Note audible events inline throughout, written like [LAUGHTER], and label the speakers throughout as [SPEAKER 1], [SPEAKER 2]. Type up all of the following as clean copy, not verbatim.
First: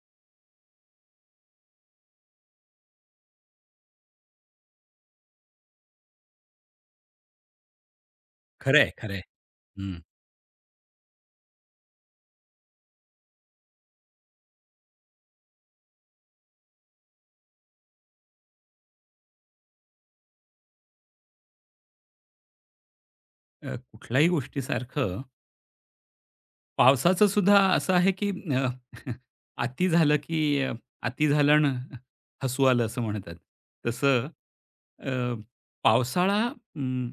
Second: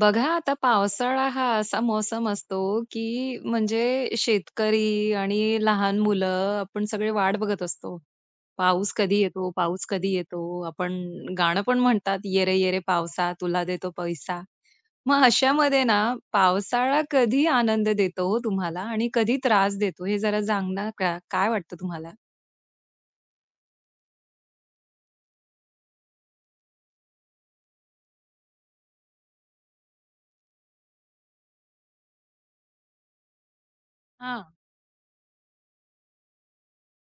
[SPEAKER 1] बघा आता पावसाळा हा असा मौसम असतो, की म्हणजे शेतकरी आणि लहान मुलं आपण सगळे वाट बघत असतो.
[SPEAKER 2] खरं आहे,
[SPEAKER 1] पाऊस
[SPEAKER 2] खरं
[SPEAKER 1] कधी
[SPEAKER 2] आहे.
[SPEAKER 1] येतो, पाऊस
[SPEAKER 2] हं.
[SPEAKER 1] कधी येतो. आपण गाणं पण म्हणतात, "ये रे ये रे पावसा तुला देतो पैसा." मग अशामध्ये ना पावसाळा कधी आनंद देतो हो तुम्हाला आणि कधी त्रास देतो हे जरा सांगणार का? काय वाटतं तुम्हाला?
[SPEAKER 2] कुठल्याही गोष्टीसारखं पावसाचं सुद्धा असं आहे, की अ, [LAUGHS] अति झालं, की "अति झालं ना हसू आलं" असं म्हणतात. तसं
[SPEAKER 1] हां.
[SPEAKER 2] अ, पावसाळा अं,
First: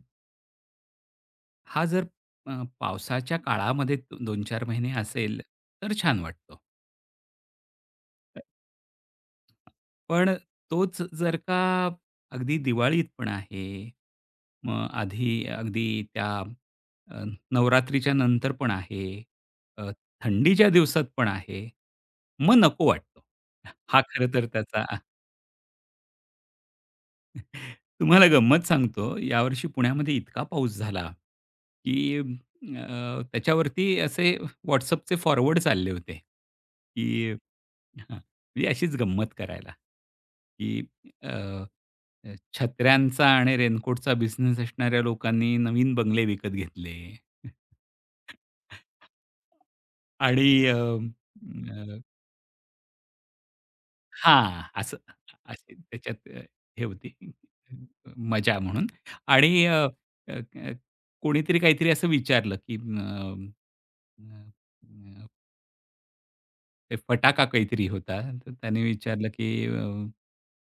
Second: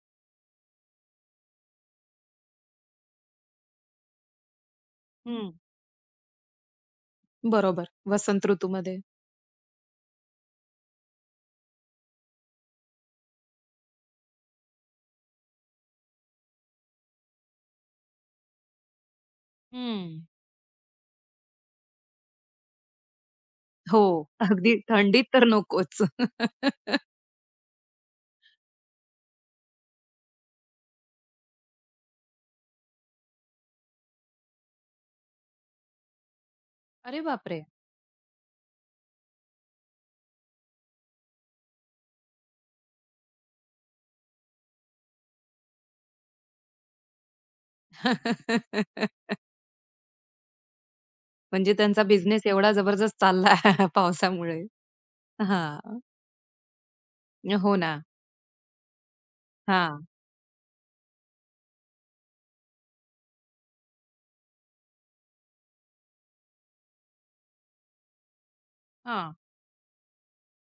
[SPEAKER 2] हा जर पावसाच्या काळामध्ये 2-4 महिने असेल,
[SPEAKER 1] हं.
[SPEAKER 2] तर छान वाटतं.
[SPEAKER 1] बरोबर. वसंत ऋतूमध्ये.
[SPEAKER 2] पण तोच जर का अगदी दिवाळीत पण आहे, मग आधी अगदी त्या अ, नवरात्रीच्या नंतर पण आहे, अ,
[SPEAKER 1] हं.
[SPEAKER 2] थंडीच्या दिवसात पण आहे, मग नको वाटतो. हा
[SPEAKER 1] हो.
[SPEAKER 2] खरं तर
[SPEAKER 1] अगदी
[SPEAKER 2] त्याचा.
[SPEAKER 1] थंडीत तर नकोच. [LAUGHS]
[SPEAKER 2] तुम्हाला गंमत सांगतो, यावर्षी पुण्यामध्ये इतका पाऊस झाला, की त्याच्यावरती असे WhatsAppचे फॉरवर्ड चालले होते,
[SPEAKER 1] अरे
[SPEAKER 2] की
[SPEAKER 1] बापरे!
[SPEAKER 2] हां, म्हणजे अशीच गंमत करायला, की अ, अ, छत्र्यांचा आणि रेनकोटचा बिझनेस असणाऱ्या लोकांनी नवीन बंगले विकत घेतले. [LAUGHS]
[SPEAKER 1] [LAUGHS]
[SPEAKER 2] आणि
[SPEAKER 1] म्हणजे त्यांचा बिझनेस एवढा जबरदस्त चालला [LAUGHS] पावसामुळे.
[SPEAKER 2] हां, असं अशी
[SPEAKER 1] हां.
[SPEAKER 2] त्याच्यात हे होती
[SPEAKER 1] हो ना.
[SPEAKER 2] मजा म्हणून आणि अ,
[SPEAKER 1] हां,
[SPEAKER 2] अ, अ, कोणीतरी काहीतरी असं विचारलं, की अ, अ, ते फटाका काहीतरी होता. तर त्याने विचारलं,
[SPEAKER 1] हां.
[SPEAKER 2] की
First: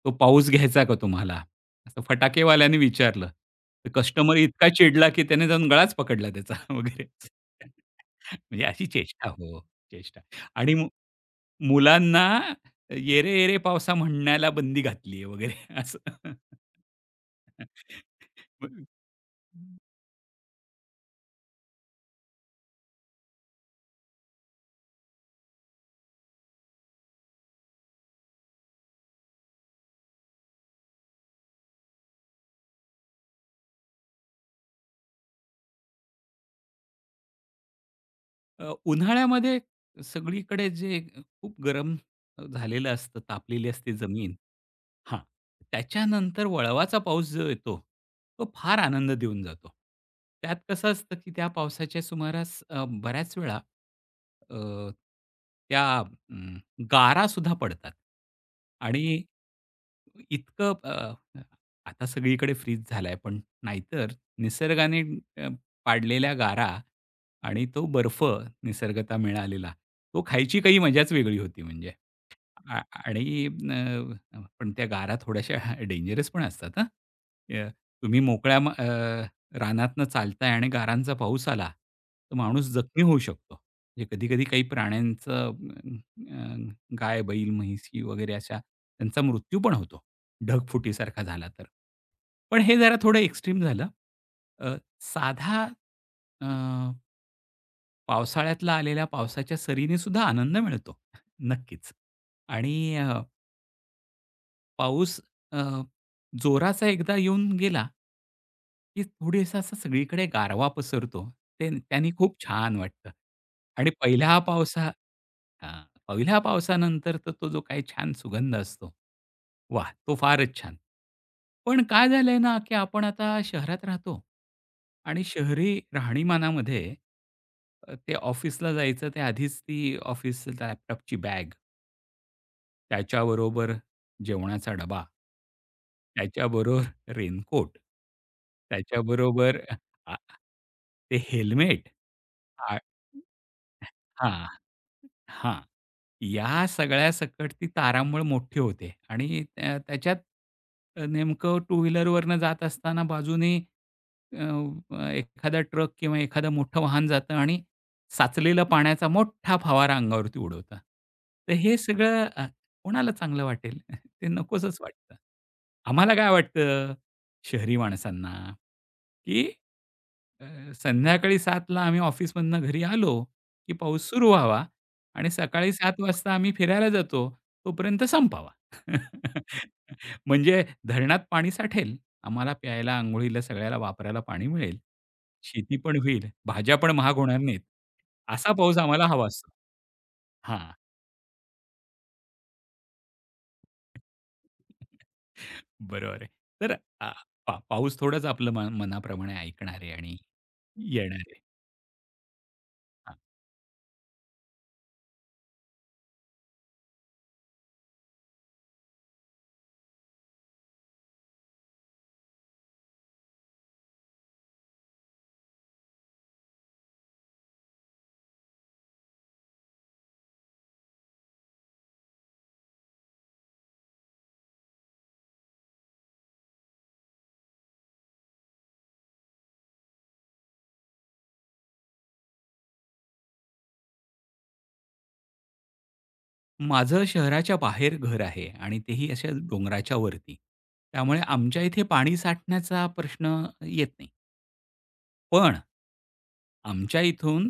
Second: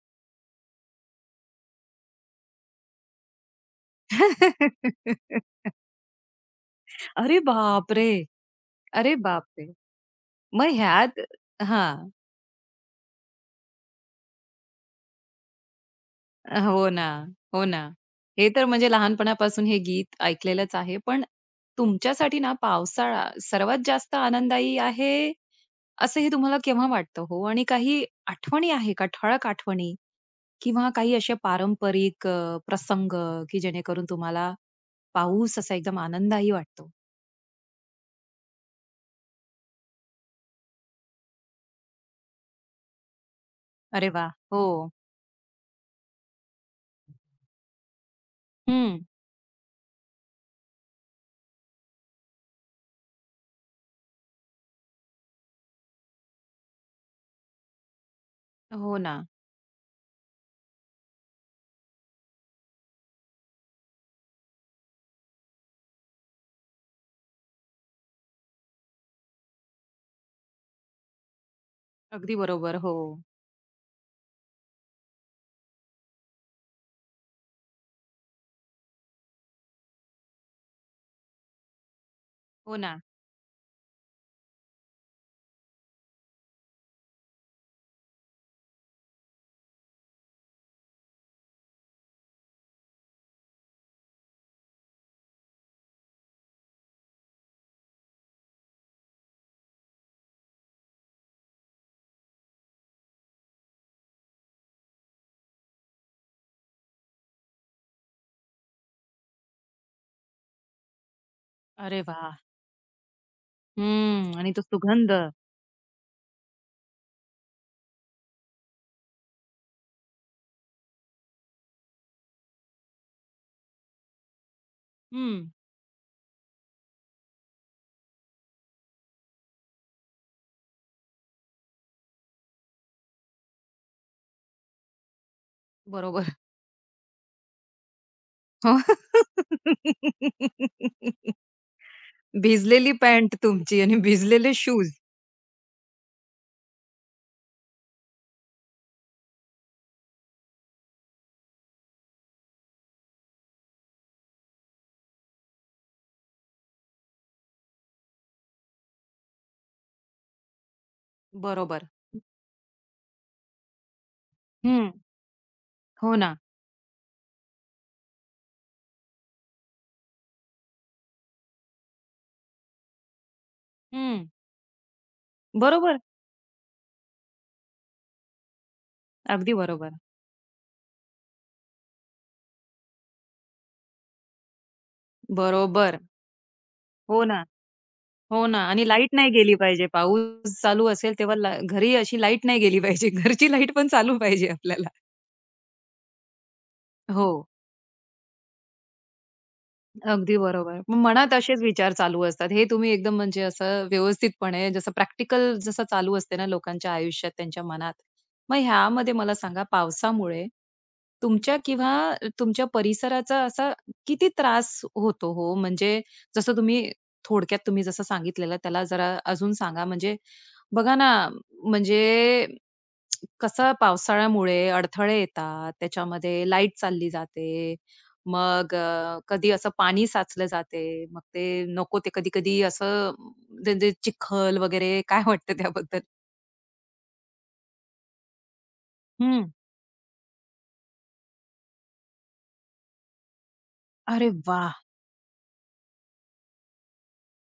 [SPEAKER 2] "तो पाऊस घ्यायचा का तुम्हाला?" असं फटाकेवाल्याने विचारलं. तर कस्टमर इतका चिडला, की त्याने
[SPEAKER 1] [LAUGHS]
[SPEAKER 2] जाऊन गळाच पकडला त्याचा [LAUGHS] वगैरे.
[SPEAKER 1] अरे बापरे!
[SPEAKER 2] म्हणजे अशी
[SPEAKER 1] अरे
[SPEAKER 2] चेष्टा हो,
[SPEAKER 1] बापरे!
[SPEAKER 2] चेष्टा.
[SPEAKER 1] मग
[SPEAKER 2] आणि
[SPEAKER 1] ह्यात हां.
[SPEAKER 2] मुलांना "येरे, येरे पावसा" म्हणण्याला बंदी घातली आहे वगैरे असं.
[SPEAKER 1] हो ना, हो ना. हे तर
[SPEAKER 2] [LAUGHS]
[SPEAKER 1] म्हणजे लहानपणापासून हे गीत ऐकलेलंच आहे. पण तुमच्यासाठी ना पावसाळा सर्वात जास्त आनंददायी आहे, असं हे तुम्हाला केव्हा वाटतं हो? आणि काही आठवणी आहे का ठळक आठवणी? किंवा काही असे पारंपरिक प्रसंग की जेणेकरून तुम्हाला पाऊस असा एकदम आनंदही वाटतो?
[SPEAKER 2] उन्हाळ्यामध्ये सगळीकडे जे खूप गरम झालेलं असतं, तापलेली असते
[SPEAKER 1] अरे वा,
[SPEAKER 2] जमीन.
[SPEAKER 1] हो.
[SPEAKER 2] हां, त्याच्यानंतर वळवाचा पाऊस जो येतो, तो फार
[SPEAKER 1] हं.
[SPEAKER 2] आनंद देऊन जातो. त्यात कसं असतं, की त्या पावसाच्या सुमारास बऱ्याच वेळा अ, त्या गारासुद्धा पडतात
[SPEAKER 1] हो ना.
[SPEAKER 2] आणि इतकं आता सगळीकडे फ्रीज झालाय, पण नाहीतर निसर्गाने अ, पाडलेल्या गारा आणि तो बर्फ निसर्गतः मिळालेला, तो खायची काही मजाच वेगळी होती म्हणजे.
[SPEAKER 1] अगदी बरोबर.
[SPEAKER 2] आ
[SPEAKER 1] हो.
[SPEAKER 2] आणि पण त्या गारा थोड्याशा डेंजरस पण असतात हां. अ, तुम्ही मोकळ्या रानातनं चालताय आणि गारांचा पाऊस आला, तर माणूस
[SPEAKER 1] हो ना.
[SPEAKER 2] जखमी होऊ शकतो. म्हणजे कधी-कधी काही प्राण्यांचं अ, गाय, बैल, म्हशी वगैरे अशा त्यांचा मृत्यू पण होतो, ढगफुटीसारखा झाला तर. पण हे जरा थोडं एक्स्ट्रीम झालं. अ, साधा पावसाळ्यातला आलेल्या पावसाच्या सरीने सुद्धा आनंद मिळतो. [LAUGHS] नक्कीच. आणि पाऊस अ, जोराचा एकदा येऊन गेला, की थोडीसा असा सगळीकडे गारवा पसरतो. ते
[SPEAKER 1] अरे
[SPEAKER 2] त्यानी खूप
[SPEAKER 1] वाह!
[SPEAKER 2] छान वाटतं. आणि पहिल्या
[SPEAKER 1] हं. आणि तो
[SPEAKER 2] पावसा.
[SPEAKER 1] सुगंध.
[SPEAKER 2] हां. पहिल्या पावसानंतर तर तो जो काही छान सुगंध असतो. वा तो फारच छान. पण काय झालंय ना, की आपण आता शहरात राहतो आणि
[SPEAKER 1] हं.
[SPEAKER 2] शहरी राहणीमानामध्ये ते ऑफिसला जायचं ते आधीच ती ऑफिस लॅपटॉपची बॅग, त्याच्याबरोबर जेवणाचा डबा,
[SPEAKER 1] बरोबर.
[SPEAKER 2] त्याच्याबरोबर रेनकोट,
[SPEAKER 1] हो.
[SPEAKER 2] त्याच्याबरोबर ते
[SPEAKER 1] [LAUGHS]
[SPEAKER 2] हेल्मेट. आ
[SPEAKER 1] भिजलेली पॅन्ट तुमची आणि
[SPEAKER 2] हां,
[SPEAKER 1] भिजलेले शूज.
[SPEAKER 2] हां. या सगळ्या सकट ती तारांबळ मोठी होते आणि त्या त्याच्यात नेमकं टू व्हीलरवरनं जात असताना बाजूने अ, अ, एखादा ट्रक किंवा एखादं मोठं वाहन जातं आणि साचलेला पाण्याचा मोठा फवारा अंगावरती उडवतात. तर हे
[SPEAKER 1] बरोबर.
[SPEAKER 2] सगळं कोणाला चांगलं वाटेल? [LAUGHS] ते नकोसच
[SPEAKER 1] हं.
[SPEAKER 2] वाटतं. आम्हाला
[SPEAKER 1] हो
[SPEAKER 2] काय
[SPEAKER 1] ना.
[SPEAKER 2] वाटतं, शहरी माणसांना, की अ, संध्याकाळी 7:00ला आम्ही ऑफिसमधनं घरी आलो, की पाऊस
[SPEAKER 1] हं.
[SPEAKER 2] सुरू व्हावा आणि सकाळी
[SPEAKER 1] बरोबर.
[SPEAKER 2] 7:00 वाजता आम्ही फिरायला जातो, तोपर्यंत संपावा.
[SPEAKER 1] अगदी
[SPEAKER 2] [LAUGHS]
[SPEAKER 1] बरोबर.
[SPEAKER 2] म्हणजे धरणात पाणी साठेल, आम्हाला प्यायला, अंघोळीला, सगळ्याला वापरायला पाणी मिळेल. शेती पण
[SPEAKER 1] बरोबर.
[SPEAKER 2] होईल, भाज्या पण महाग
[SPEAKER 1] हो
[SPEAKER 2] होणार
[SPEAKER 1] ना.
[SPEAKER 2] नाहीत.
[SPEAKER 1] हो
[SPEAKER 2] असा
[SPEAKER 1] ना
[SPEAKER 2] पाऊस
[SPEAKER 1] आणि
[SPEAKER 2] आम्हाला
[SPEAKER 1] लाईट
[SPEAKER 2] हवा
[SPEAKER 1] नाही
[SPEAKER 2] असतो.
[SPEAKER 1] गेली पाहिजे. पाऊस
[SPEAKER 2] हां,
[SPEAKER 1] चालू असेल तेव्हा ला घरी अशी लाईट नाही गेली पाहिजे. [LAUGHS] घरची लाईट पण चालू पाहिजे आपल्याला.
[SPEAKER 2] बरोबर आहे. तर अ,
[SPEAKER 1] हो.
[SPEAKER 2] पाऊस थोडंच आपलं मन मनाप्रमाणे ऐकणार आहे आणि
[SPEAKER 1] अगदी बरोबर. मग
[SPEAKER 2] येणार
[SPEAKER 1] मनात
[SPEAKER 2] आहे.
[SPEAKER 1] असेच विचार चालू असतात. हे तुम्ही एकदम म्हणजे असं व्यवस्थितपणे जसं प्रॅक्टिकल जसं चालू असते ना लोकांच्या आयुष्यात, त्यांच्या मनात. मग ह्यामध्ये मला सांगा पावसामुळे तुमच्या किंवा तुमच्या परिसराचा असा किती त्रास होतो हो? म्हणजे जसं तुम्ही थोडक्यात तुम्ही जसं सांगितलेलं त्याला जरा अजून सांगा. म्हणजे बघा ना, म्हणजे कसं पावसाळ्यामुळे अडथळे येतात, त्याच्यामध्ये लाईट चालली जाते, मग कधी असं पाणी साचलं जाते. मग ते नको ते कधी-कधी असं ते ते चिखल वगैरे काय वाटतं त्याबद्दल?
[SPEAKER 2] माझं शहराच्या बाहेर घर आहे आणि तेही अशा
[SPEAKER 1] हं.
[SPEAKER 2] डोंगराच्या वरती. त्यामुळे आमच्या इथे पाणी साठण्याचा प्रश्न येत नाही.
[SPEAKER 1] अरे वाह!
[SPEAKER 2] पण आमच्या इथून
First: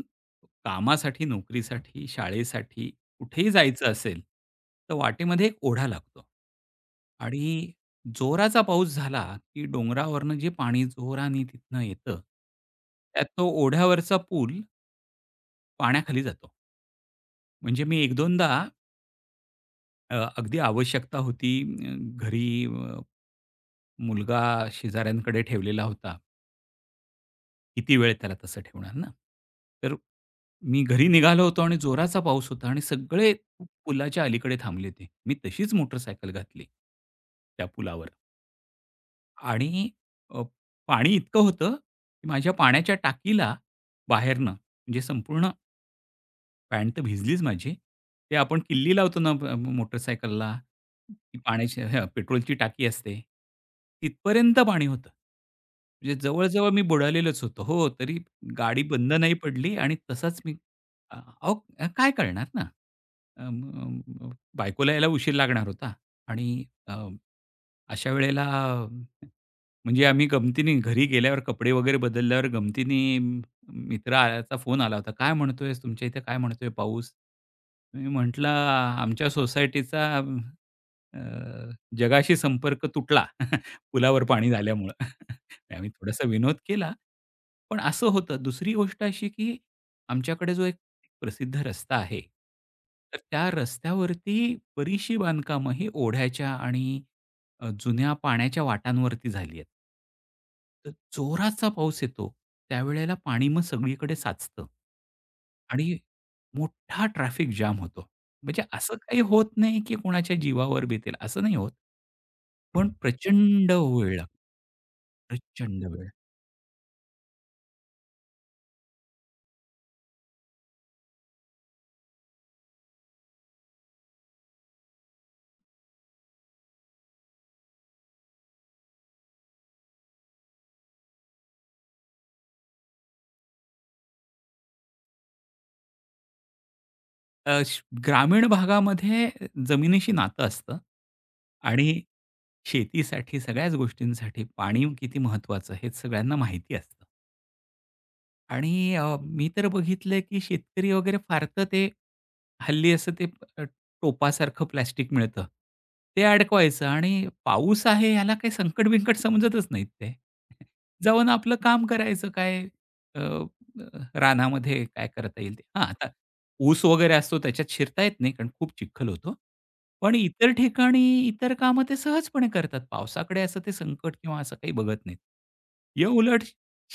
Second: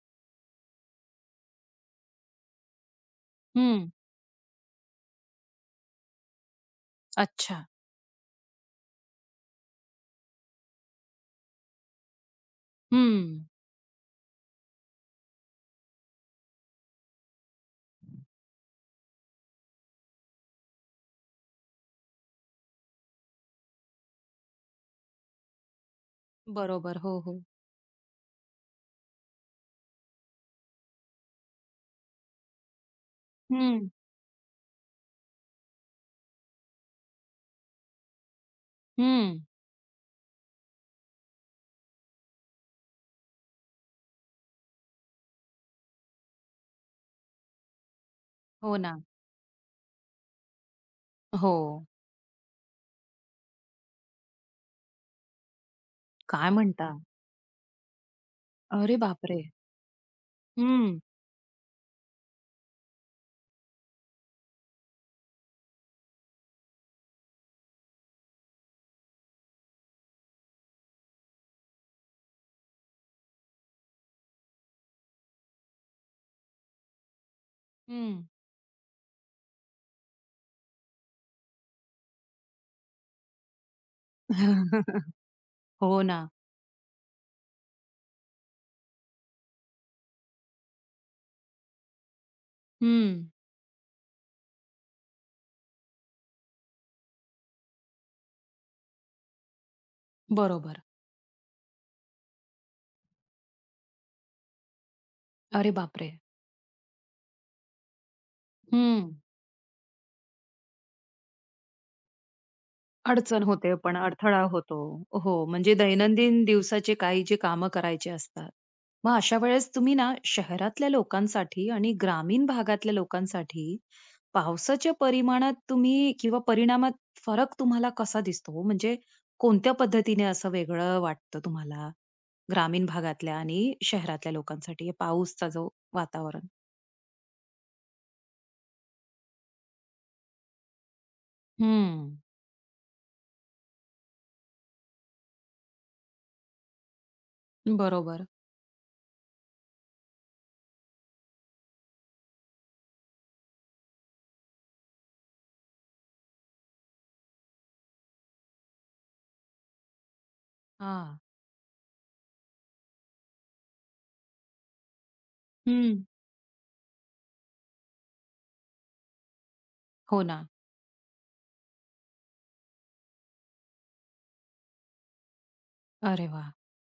[SPEAKER 2] कामासाठी, नोकरीसाठी, शाळेसाठी कुठेही
[SPEAKER 1] हं.
[SPEAKER 2] जायचं असेल, तर वाटेमध्ये एक ओढा लागतो.
[SPEAKER 1] अच्छा.
[SPEAKER 2] आणि जोराचा पाऊस झाला, की डोंगरावरनं जे पाणी जोराने तिथनं येतं,
[SPEAKER 1] हं.
[SPEAKER 2] त्यात तो ओढ्यावरचा पूल पाण्याखाली जातो. म्हणजे मी 1-2दा अगदी आवश्यकता होती. अ, घरी मुलगा शेजाऱ्यांकडे ठेवलेला होता.
[SPEAKER 1] बरोबर. हो, हो.
[SPEAKER 2] किती वेळ त्याला तसं ठेवणार ना? तर मी घरी निघालो होतो आणि जोराचा पाऊस होता आणि सगळे
[SPEAKER 1] हं.
[SPEAKER 2] पुलाच्या अलीकडे थांबले होते. मी तशीच मोटरसायकल घातली त्या पुलावर
[SPEAKER 1] हं.
[SPEAKER 2] आणि अ, पाणी इतकं होतं, की माझ्या पाण्याच्या टाकीला बाहेरनं म्हणजे संपूर्ण पॅन्ट तर भिजलीच माझी. ते आपण
[SPEAKER 1] हो
[SPEAKER 2] किल्ली
[SPEAKER 1] ना.
[SPEAKER 2] लावतो ना मोटरसायकलला, ती
[SPEAKER 1] हो.
[SPEAKER 2] पाण्याची हं, पेट्रोलची टाकी असते. तिथपर्यंत पाणी होतं. म्हणजे
[SPEAKER 1] काय
[SPEAKER 2] जवळ मी
[SPEAKER 1] म्हणता?
[SPEAKER 2] बुडालेलोच होतो. हो, तरी गाडी
[SPEAKER 1] अरे
[SPEAKER 2] बंद नाही
[SPEAKER 1] बापरे!
[SPEAKER 2] पडली आणि तसाच मी
[SPEAKER 1] हं.
[SPEAKER 2] अ, अहो काय करणार ना? अ, म म- बायकोला यायला उशीर लागणार होता आणि अशा वेळेला म्हणजे आम्ही गमतीने घरी गेल्यावर कपडे वगैरे बदलल्यावर गमतीने मित्राचा फोन आला होता. "काय म्हणतोयस? तुमच्या इथे काय म्हणतोय पाऊस?" मी
[SPEAKER 1] हं.
[SPEAKER 2] म्हटलं, "आमच्या सोसायटीचा अ, जगाशी संपर्क तुटला [LAUGHS] पुलावर पाणी झाल्यामुळं."
[SPEAKER 1] [LAUGHS]
[SPEAKER 2] [LAUGHS] आम्ही
[SPEAKER 1] हो ना.
[SPEAKER 2] थोडासा विनोद केला. पण असं होतं. दुसरी गोष्ट अशी, की आमच्याकडे जो एक प्रसिद्ध रस्ता आहे, तर
[SPEAKER 1] हं.
[SPEAKER 2] त्या रस्त्यावरती बरीचशी बांधकामं ही ओढ्याच्या आणि जुन्या पाण्याच्या वाटांवरती झाली आहेत.
[SPEAKER 1] बरोबर.
[SPEAKER 2] तर जोराचा पाऊस येतो, त्यावेळेला पाणी मग सगळीकडे साचतं.
[SPEAKER 1] अरे
[SPEAKER 2] आणि
[SPEAKER 1] बापरे!
[SPEAKER 2] मोठा ट्रॅफिक जाम होतो. म्हणजे असं
[SPEAKER 1] हं.
[SPEAKER 2] काही होत नाही, की कोणाच्या जीवावर बेतेल असं नाही होत. पण
[SPEAKER 1] अडचण
[SPEAKER 2] प्रचंड
[SPEAKER 1] होते, पण
[SPEAKER 2] वेळ लागतो,
[SPEAKER 1] अडथळा होतो. हो, म्हणजे
[SPEAKER 2] प्रचंड वेळ.
[SPEAKER 1] दैनंदिन दिवसाचे काही जे कामं करायचे असतात. मग अशा वेळेस तुम्ही ना शहरातल्या लोकांसाठी आणि ग्रामीण भागातल्या लोकांसाठी पावसाच्या परिमाणात तुम्ही किंवा परिणामात फरक तुम्हाला कसा दिसतो? हो? म्हणजे कोणत्या पद्धतीने असं वेगळं वाटतं तुम्हाला? ग्रामीण भागातल्या आणि शहरातल्या लोकांसाठी हे पाऊसचा जो वातावरण?
[SPEAKER 2] अ, श ग्रामीण भागामध्ये जमिनीशी नातं असतं आणि
[SPEAKER 1] हं,
[SPEAKER 2] शेतीसाठी सगळ्याच गोष्टींसाठी पाणी किती महत्त्वाचं हे सगळ्यांना माहिती असतं.
[SPEAKER 1] बरोबर.
[SPEAKER 2] आणि मी तर बघितलंय, की शेतकरी वगैरे फारतं ते हल्ली असं ते अ, टोपासारखं प्लास्टिक मिळतं. ते अडकवायचं आणि पाऊस आहे ह्याला काही संकट-बिंकट समजतच नाहीत ते. [LAUGHS]
[SPEAKER 1] हां.
[SPEAKER 2] जाऊन आपलं काम करायचं काय अ, अ, रानामध्ये काय करता येईल ते. हां,
[SPEAKER 1] हं.
[SPEAKER 2] आता ऊस वगैरे असतो त्याच्यात शिरता येत नाही कारण खूप चिखल होतो. पण
[SPEAKER 1] हो ना.
[SPEAKER 2] इतर ठिकाणी इतर कामं ते सहजपणे करतात. पावसाकडे असं ते संकट किंवा असं काही बघत नाहीत. या
[SPEAKER 1] अरे
[SPEAKER 2] उलट
[SPEAKER 1] वाह!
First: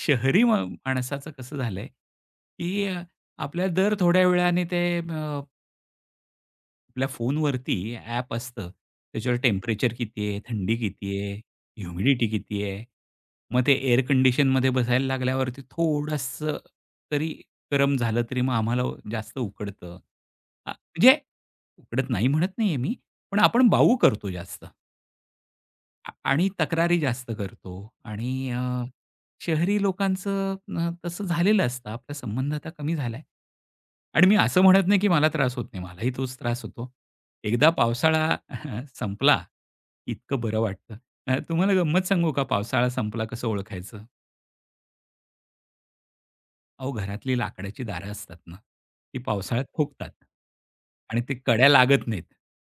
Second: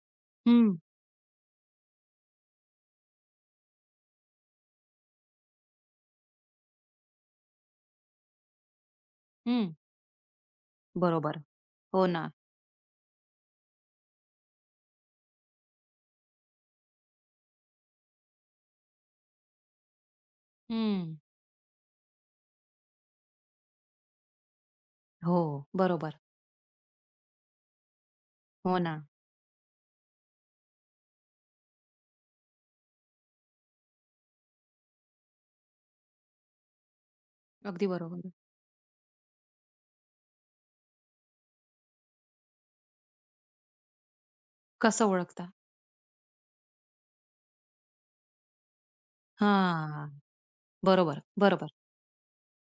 [SPEAKER 2] शहरी
[SPEAKER 1] हं,
[SPEAKER 2] माणसाचं कसं झालंय, की आपल्याला दर थोड्या वेळाने ते आपल्या फोनवरती ॲप असतं. त्याच्यावर
[SPEAKER 1] हं.
[SPEAKER 2] टेम्परेचर किती आहे, थंडी किती आहे,
[SPEAKER 1] बरोबर. हो
[SPEAKER 2] ह्युमिडिटी
[SPEAKER 1] ना.
[SPEAKER 2] किती आहे. मग ते एअर कंडिशनमध्ये बसायला लागल्यावरती थोडंसं तरी गरम झालं तरी मग आम्हाला जास्त उकडतं.
[SPEAKER 1] हं.
[SPEAKER 2] म्हणजे उकडत नाही म्हणत नाहीये मी, पण आपण बाऊ करतो जास्त.
[SPEAKER 1] हो, बरोबर.
[SPEAKER 2] आणि तक्रारी जास्त करतो आणि
[SPEAKER 1] हो ना.
[SPEAKER 2] शहरी लोकांचं तसं झालेलं असतं. आपला संबंध आता कमी झाला आहे. आणि मी असं म्हणत नाही, की मला त्रास होत नाही. मलाही तोच त्रास होतो. एकदा
[SPEAKER 1] अगदी बरोबर.
[SPEAKER 2] पावसाळा [LAUGHS] संपला, इतकं बरं वाटतं. तुम्हाला गंमत सांगू का पावसाळा संपला कसं ओळखायचं?
[SPEAKER 1] कसं ओळखता?
[SPEAKER 2] अहो, घरातली लाकडाची दारं असतात ना, ती पावसाळ्यात
[SPEAKER 1] हां.
[SPEAKER 2] फुगतात आणि
[SPEAKER 1] बरोबर,
[SPEAKER 2] ते कड्या
[SPEAKER 1] बरोबर.
[SPEAKER 2] लागत नाहीत.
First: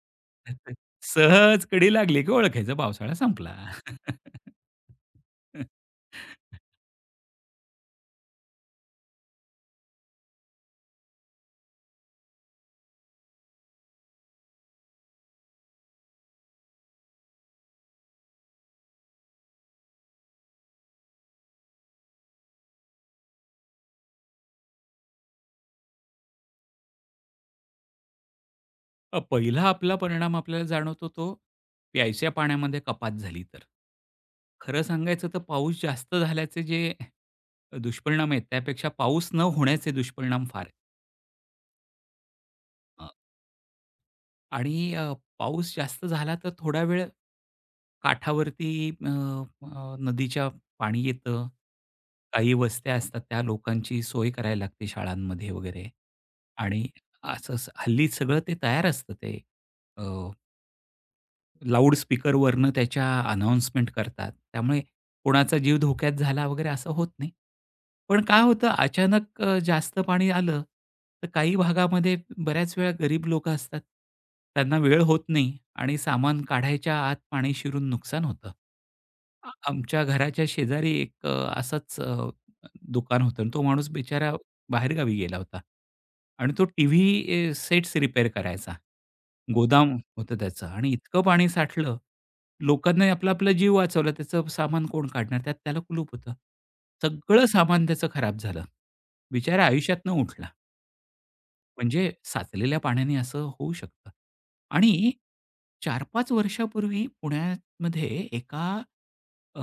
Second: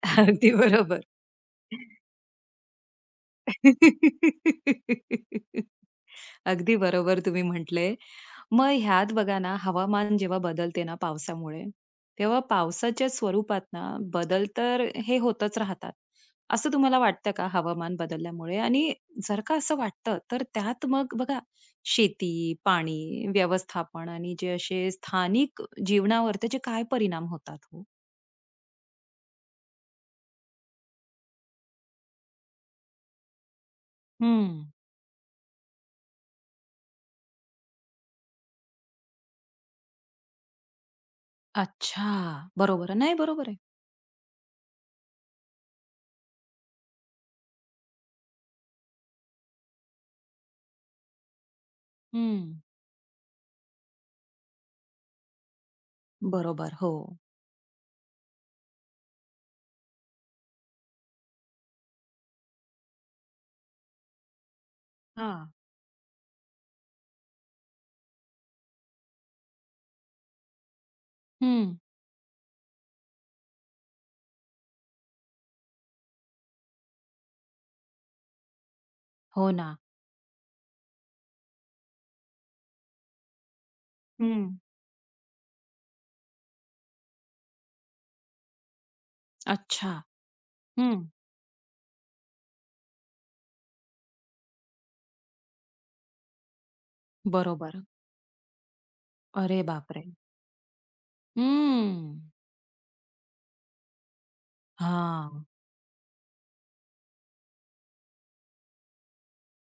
[SPEAKER 1] [LAUGHS] अगदी
[SPEAKER 2] [LAUGHS]
[SPEAKER 1] बरोबर.
[SPEAKER 2] सहज कडी लागली की ओळखायचं पावसाळा संपला.
[SPEAKER 1] [LAUGHS]
[SPEAKER 2] [LAUGHS]
[SPEAKER 1] अगदी बरोबर तुम्ही म्हटले. मग ह्यात बघा ना, हवामान जेव्हा बदलते ना पावसामुळे, तेव्हा पावसाच्या स्वरूपात ना बदल तर हे होतच राहतात. असं तुम्हाला वाटतं का हवामान बदलल्यामुळे? आणि जर का असं वाटतं, तर त्यात मग बघा शेती, पाणी व्यवस्थापन आणि जे असे स्थानिक जीवनावर त्याचे काय परिणाम होतात हो?
[SPEAKER 2] पहिला आपला परिणाम आपल्याला जाणवतो तो प्यायच्या पाण्यामध्ये कपात झाली तर.
[SPEAKER 1] हं.
[SPEAKER 2] खरं सांगायचं तर पाऊस जास्त झाल्याचे जे दुष्परिणाम आहेत, त्यापेक्षा पाऊस न होण्याचे दुष्परिणाम फार आहेत.
[SPEAKER 1] अच्छा. बरोबर.
[SPEAKER 2] अ,
[SPEAKER 1] नाही बरोबर आहे.
[SPEAKER 2] आणि पाऊस जास्त झाला तर थोडा वेळ काठावरती अ, अ, नदीच्या पाणी येतं. काही
[SPEAKER 1] हं.
[SPEAKER 2] वस्त्या असतात त्या लोकांची सोय करायला लागते शाळांमध्ये वगैरे
[SPEAKER 1] बरोबर.
[SPEAKER 2] आणि
[SPEAKER 1] हो.
[SPEAKER 2] असं हल्ली सगळं ते तयार असतं ते लाउड स्पीकरवरनं त्याच्या अनाउन्समेंट करतात. त्यामुळे
[SPEAKER 1] हां.
[SPEAKER 2] कोणाचा जीव धोक्यात झाला वगैरे असं होत नाही. पण काय होतं अचानक जास्त पाणी आलं, तर काही
[SPEAKER 1] हं.
[SPEAKER 2] भागामध्ये बऱ्याच वेळा गरीब लोकं असतात. त्यांना वेळ होत नाही आणि सामान काढायच्या आत पाणी शिरून नुकसान होतं.
[SPEAKER 1] हो ना.
[SPEAKER 2] आमच्या घराच्या शेजारी एक असंच दुकान होतं आणि तो माणूस बिचारा
[SPEAKER 1] हं.
[SPEAKER 2] बाहेरगावी गेला होता. आणि तो टीव्ही सेट्स रिपेअर करायचा.
[SPEAKER 1] अच्छा.
[SPEAKER 2] गोदाम होतं त्याचं आणि
[SPEAKER 1] हं.
[SPEAKER 2] इतकं पाणी साठलं, लोकांनी आपला-आपला जीव वाचवला. त्याचं सामान कोण काढणार? त्यात त्याला कुलूप होतं. सगळं
[SPEAKER 1] बरोबर.
[SPEAKER 2] सामान त्याचं खराब झालं.
[SPEAKER 1] अरे
[SPEAKER 2] बिचारा
[SPEAKER 1] बापरे!
[SPEAKER 2] आयुष्यातनं उठला.
[SPEAKER 1] हं.
[SPEAKER 2] म्हणजे साचलेल्या पाण्याने असं होऊ शकतं. आणि
[SPEAKER 1] हां.
[SPEAKER 2] 4-5 वर्षापूर्वी पुण्यामध्ये एका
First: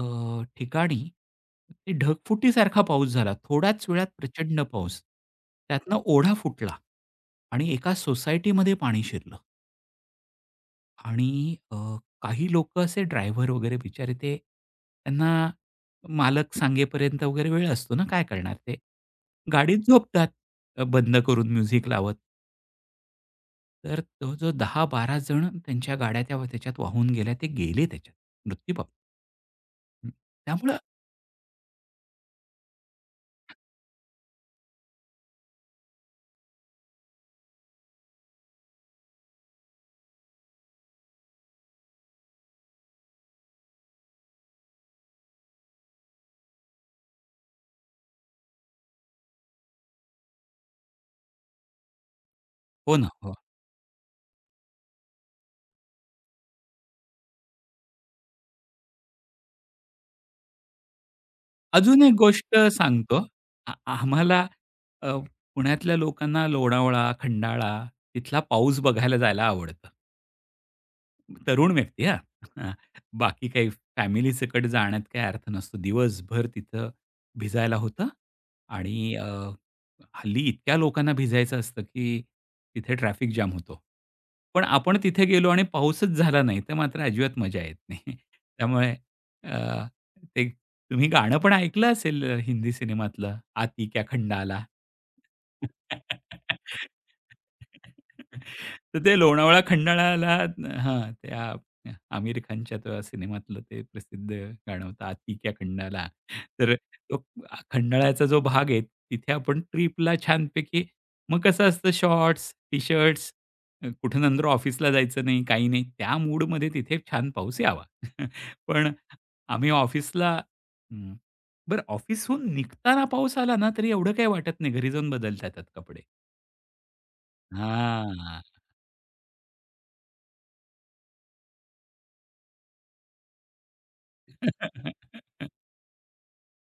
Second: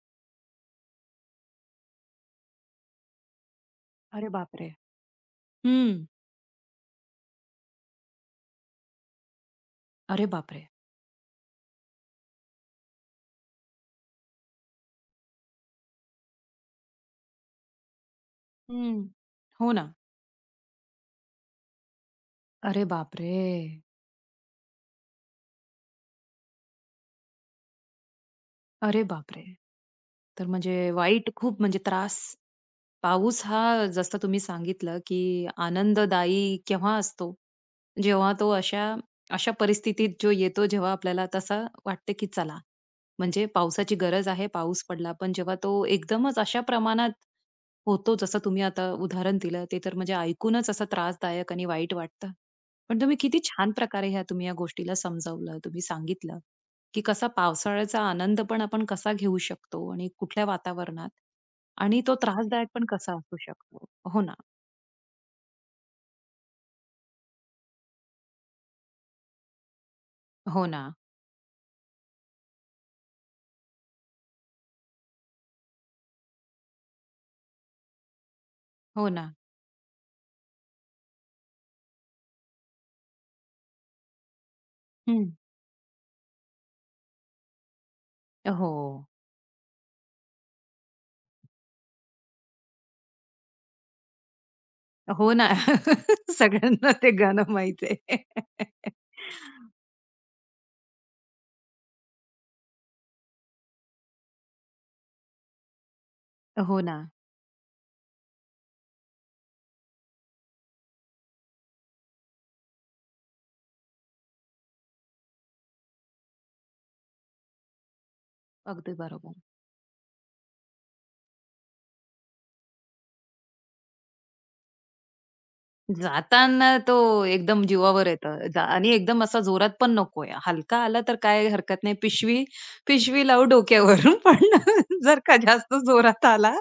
[SPEAKER 2] ठिकाणी ते ढगफुटीसारखा पाऊस झाला. थोड्याच वेळात
[SPEAKER 1] अरे
[SPEAKER 2] प्रचंड
[SPEAKER 1] बापरे!
[SPEAKER 2] पाऊस. त्यातनं
[SPEAKER 1] हं.
[SPEAKER 2] ओढा फुटला आणि एका सोसायटीमध्ये पाणी शिरलं
[SPEAKER 1] अरे बापरे!
[SPEAKER 2] आणि काही लोकं असे ड्रायव्हर वगैरे बिचारे ते त्यांना मालक सांगेपर्यंत वगैरे वेळ असतो ना, काय करणार ते.
[SPEAKER 1] हं. हो
[SPEAKER 2] गाडीत
[SPEAKER 1] ना.
[SPEAKER 2] झोपतात बंद करून म्युझिक लावत.
[SPEAKER 1] अरे बापरे!
[SPEAKER 2] तर तो जो 10-12 जण त्यांच्या गाड्या त्या त्याच्यात वाहून गेल्या, ते गेले त्याच्यात, मृत्यू पावले.
[SPEAKER 1] अरे बापरे! तर म्हणजे
[SPEAKER 2] त्यामुळं
[SPEAKER 1] वाईट खूप म्हणजे त्रास पाऊस हा जसं तुम्ही सांगितलं, की आनंददायी केव्हा असतो? जेव्हा तो अशा अशा परिस्थितीत जो येतो, जेव्हा आपल्याला तसा वाटते की चला, म्हणजे पावसाची गरज आहे, पाऊस पडला. पण जेव्हा तो एकदमच अशा प्रमाणात होतो, जसं तुम्ही आता उदाहरण दिलं, ते तर म्हणजे ऐकूनच असं त्रासदायक आणि वाईट वाटतं.
[SPEAKER 2] हो
[SPEAKER 1] पण
[SPEAKER 2] ना,
[SPEAKER 1] तुम्ही
[SPEAKER 2] हो.
[SPEAKER 1] किती छान प्रकारे ह्या तुम्ही या गोष्टीला समजावलं, तुम्ही सांगितलं. की कसा पावसाळ्याचा आनंद पण आपण कसा घेऊ शकतो आणि कुठल्या वातावरणात आणि
[SPEAKER 2] अजून एक
[SPEAKER 1] तो
[SPEAKER 2] गोष्ट
[SPEAKER 1] त्रासदायक पण कसा
[SPEAKER 2] सांगतो.
[SPEAKER 1] असू शकतो. हो ना,
[SPEAKER 2] आम्हाला अ, पुण्यातल्या लोकांना लोणावळा, खंडाळा तिथला पाऊस बघायला जायला आवडतं.
[SPEAKER 1] हो ना,
[SPEAKER 2] तरुण व्यक्ती हां. हां. बाकी काही फॅमिली सकट जाण्यात काही अर्थ नसतो. दिवसभर तिथं भिजायला होतं
[SPEAKER 1] हो
[SPEAKER 2] आणि
[SPEAKER 1] ना.
[SPEAKER 2] हल्ली इतक्या लोकांना भिजायचं असतं, की तिथे ट्रॅफिक जाम होतो. पण आपण तिथे
[SPEAKER 1] हं.
[SPEAKER 2] गेलो आणि पाऊसच झाला नाही, तर मात्र अजिबात मजा येत नाही. [LAUGHS]
[SPEAKER 1] हो.
[SPEAKER 2] त्यामुळे ते तुम्ही गाणं पण ऐकलं असेल हिंदी सिनेमातलं, "आती क्या खंडाला."
[SPEAKER 1] हो ना. [LAUGHS] सगळ्यांना ते गाणं माहीत आहे. [LAUGHS]
[SPEAKER 2] तर ते लोणावळा खंडाळाला हां, त्या आमिर खानच्या त्या सिनेमातलं ते प्रसिद्ध गाणं होतं, "आती क्या खंडाला." तर
[SPEAKER 1] हो ना.
[SPEAKER 2] तो खंडाळ्याचा जो भाग आहे, तिथे आपण ट्रिपला छानपैकी मग कसं असतं शॉर्ट्स, टी-शर्ट्स कुठं नंतर ऑफिसला जायचं नाही, काही नाही. त्या मूडमध्ये तिथे छान पाऊस यावा. [LAUGHS] पण
[SPEAKER 1] अगदी बरोबर.
[SPEAKER 2] आम्ही ऑफिसला हं. बरं ऑफिसहून निघताना पाऊस आला ना, तरी एवढं काही वाटत नाही. घरी जाऊन बदलता येतात कपडे.
[SPEAKER 1] जाताना तो एकदम जीवावर येतं
[SPEAKER 2] हां.
[SPEAKER 1] जा आणि एकदम असा जोरात पण नकोय. हलका आला तर काय हरकत नाही. पिशवी पिशवी लावू डोक्यावर. [LAUGHS] पण जर का
[SPEAKER 2] [LAUGHS]
[SPEAKER 1] जास्त जोरात आला,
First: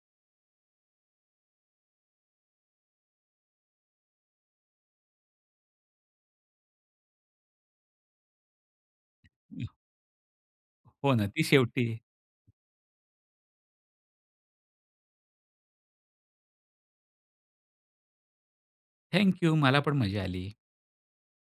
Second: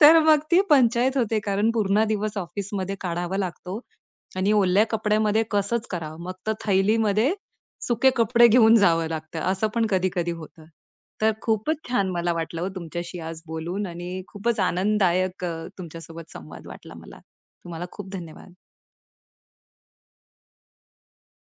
[SPEAKER 1] तर मग ती पंचायत होते. कारण पूर्ण दिवस ऑफिसमध्ये काढावा लागतो आणि ओल्या कपड्यामध्ये कसंच करावं. मग तर थैलीमध्ये सुके कपडे घेऊन जावं लागतं. असं पण कधी-कधी होतं.
[SPEAKER 2] हो ना.
[SPEAKER 1] तर
[SPEAKER 2] ती
[SPEAKER 1] खूपच
[SPEAKER 2] शेवटी
[SPEAKER 1] छान मला वाटलं हो तुमच्याशी आज बोलून आणि खूपच आनंददायक तुमच्यासोबत संवाद वाटला मला. तुम्हाला खूप धन्यवाद.
[SPEAKER 2] Thank you. मला पण मजा आली.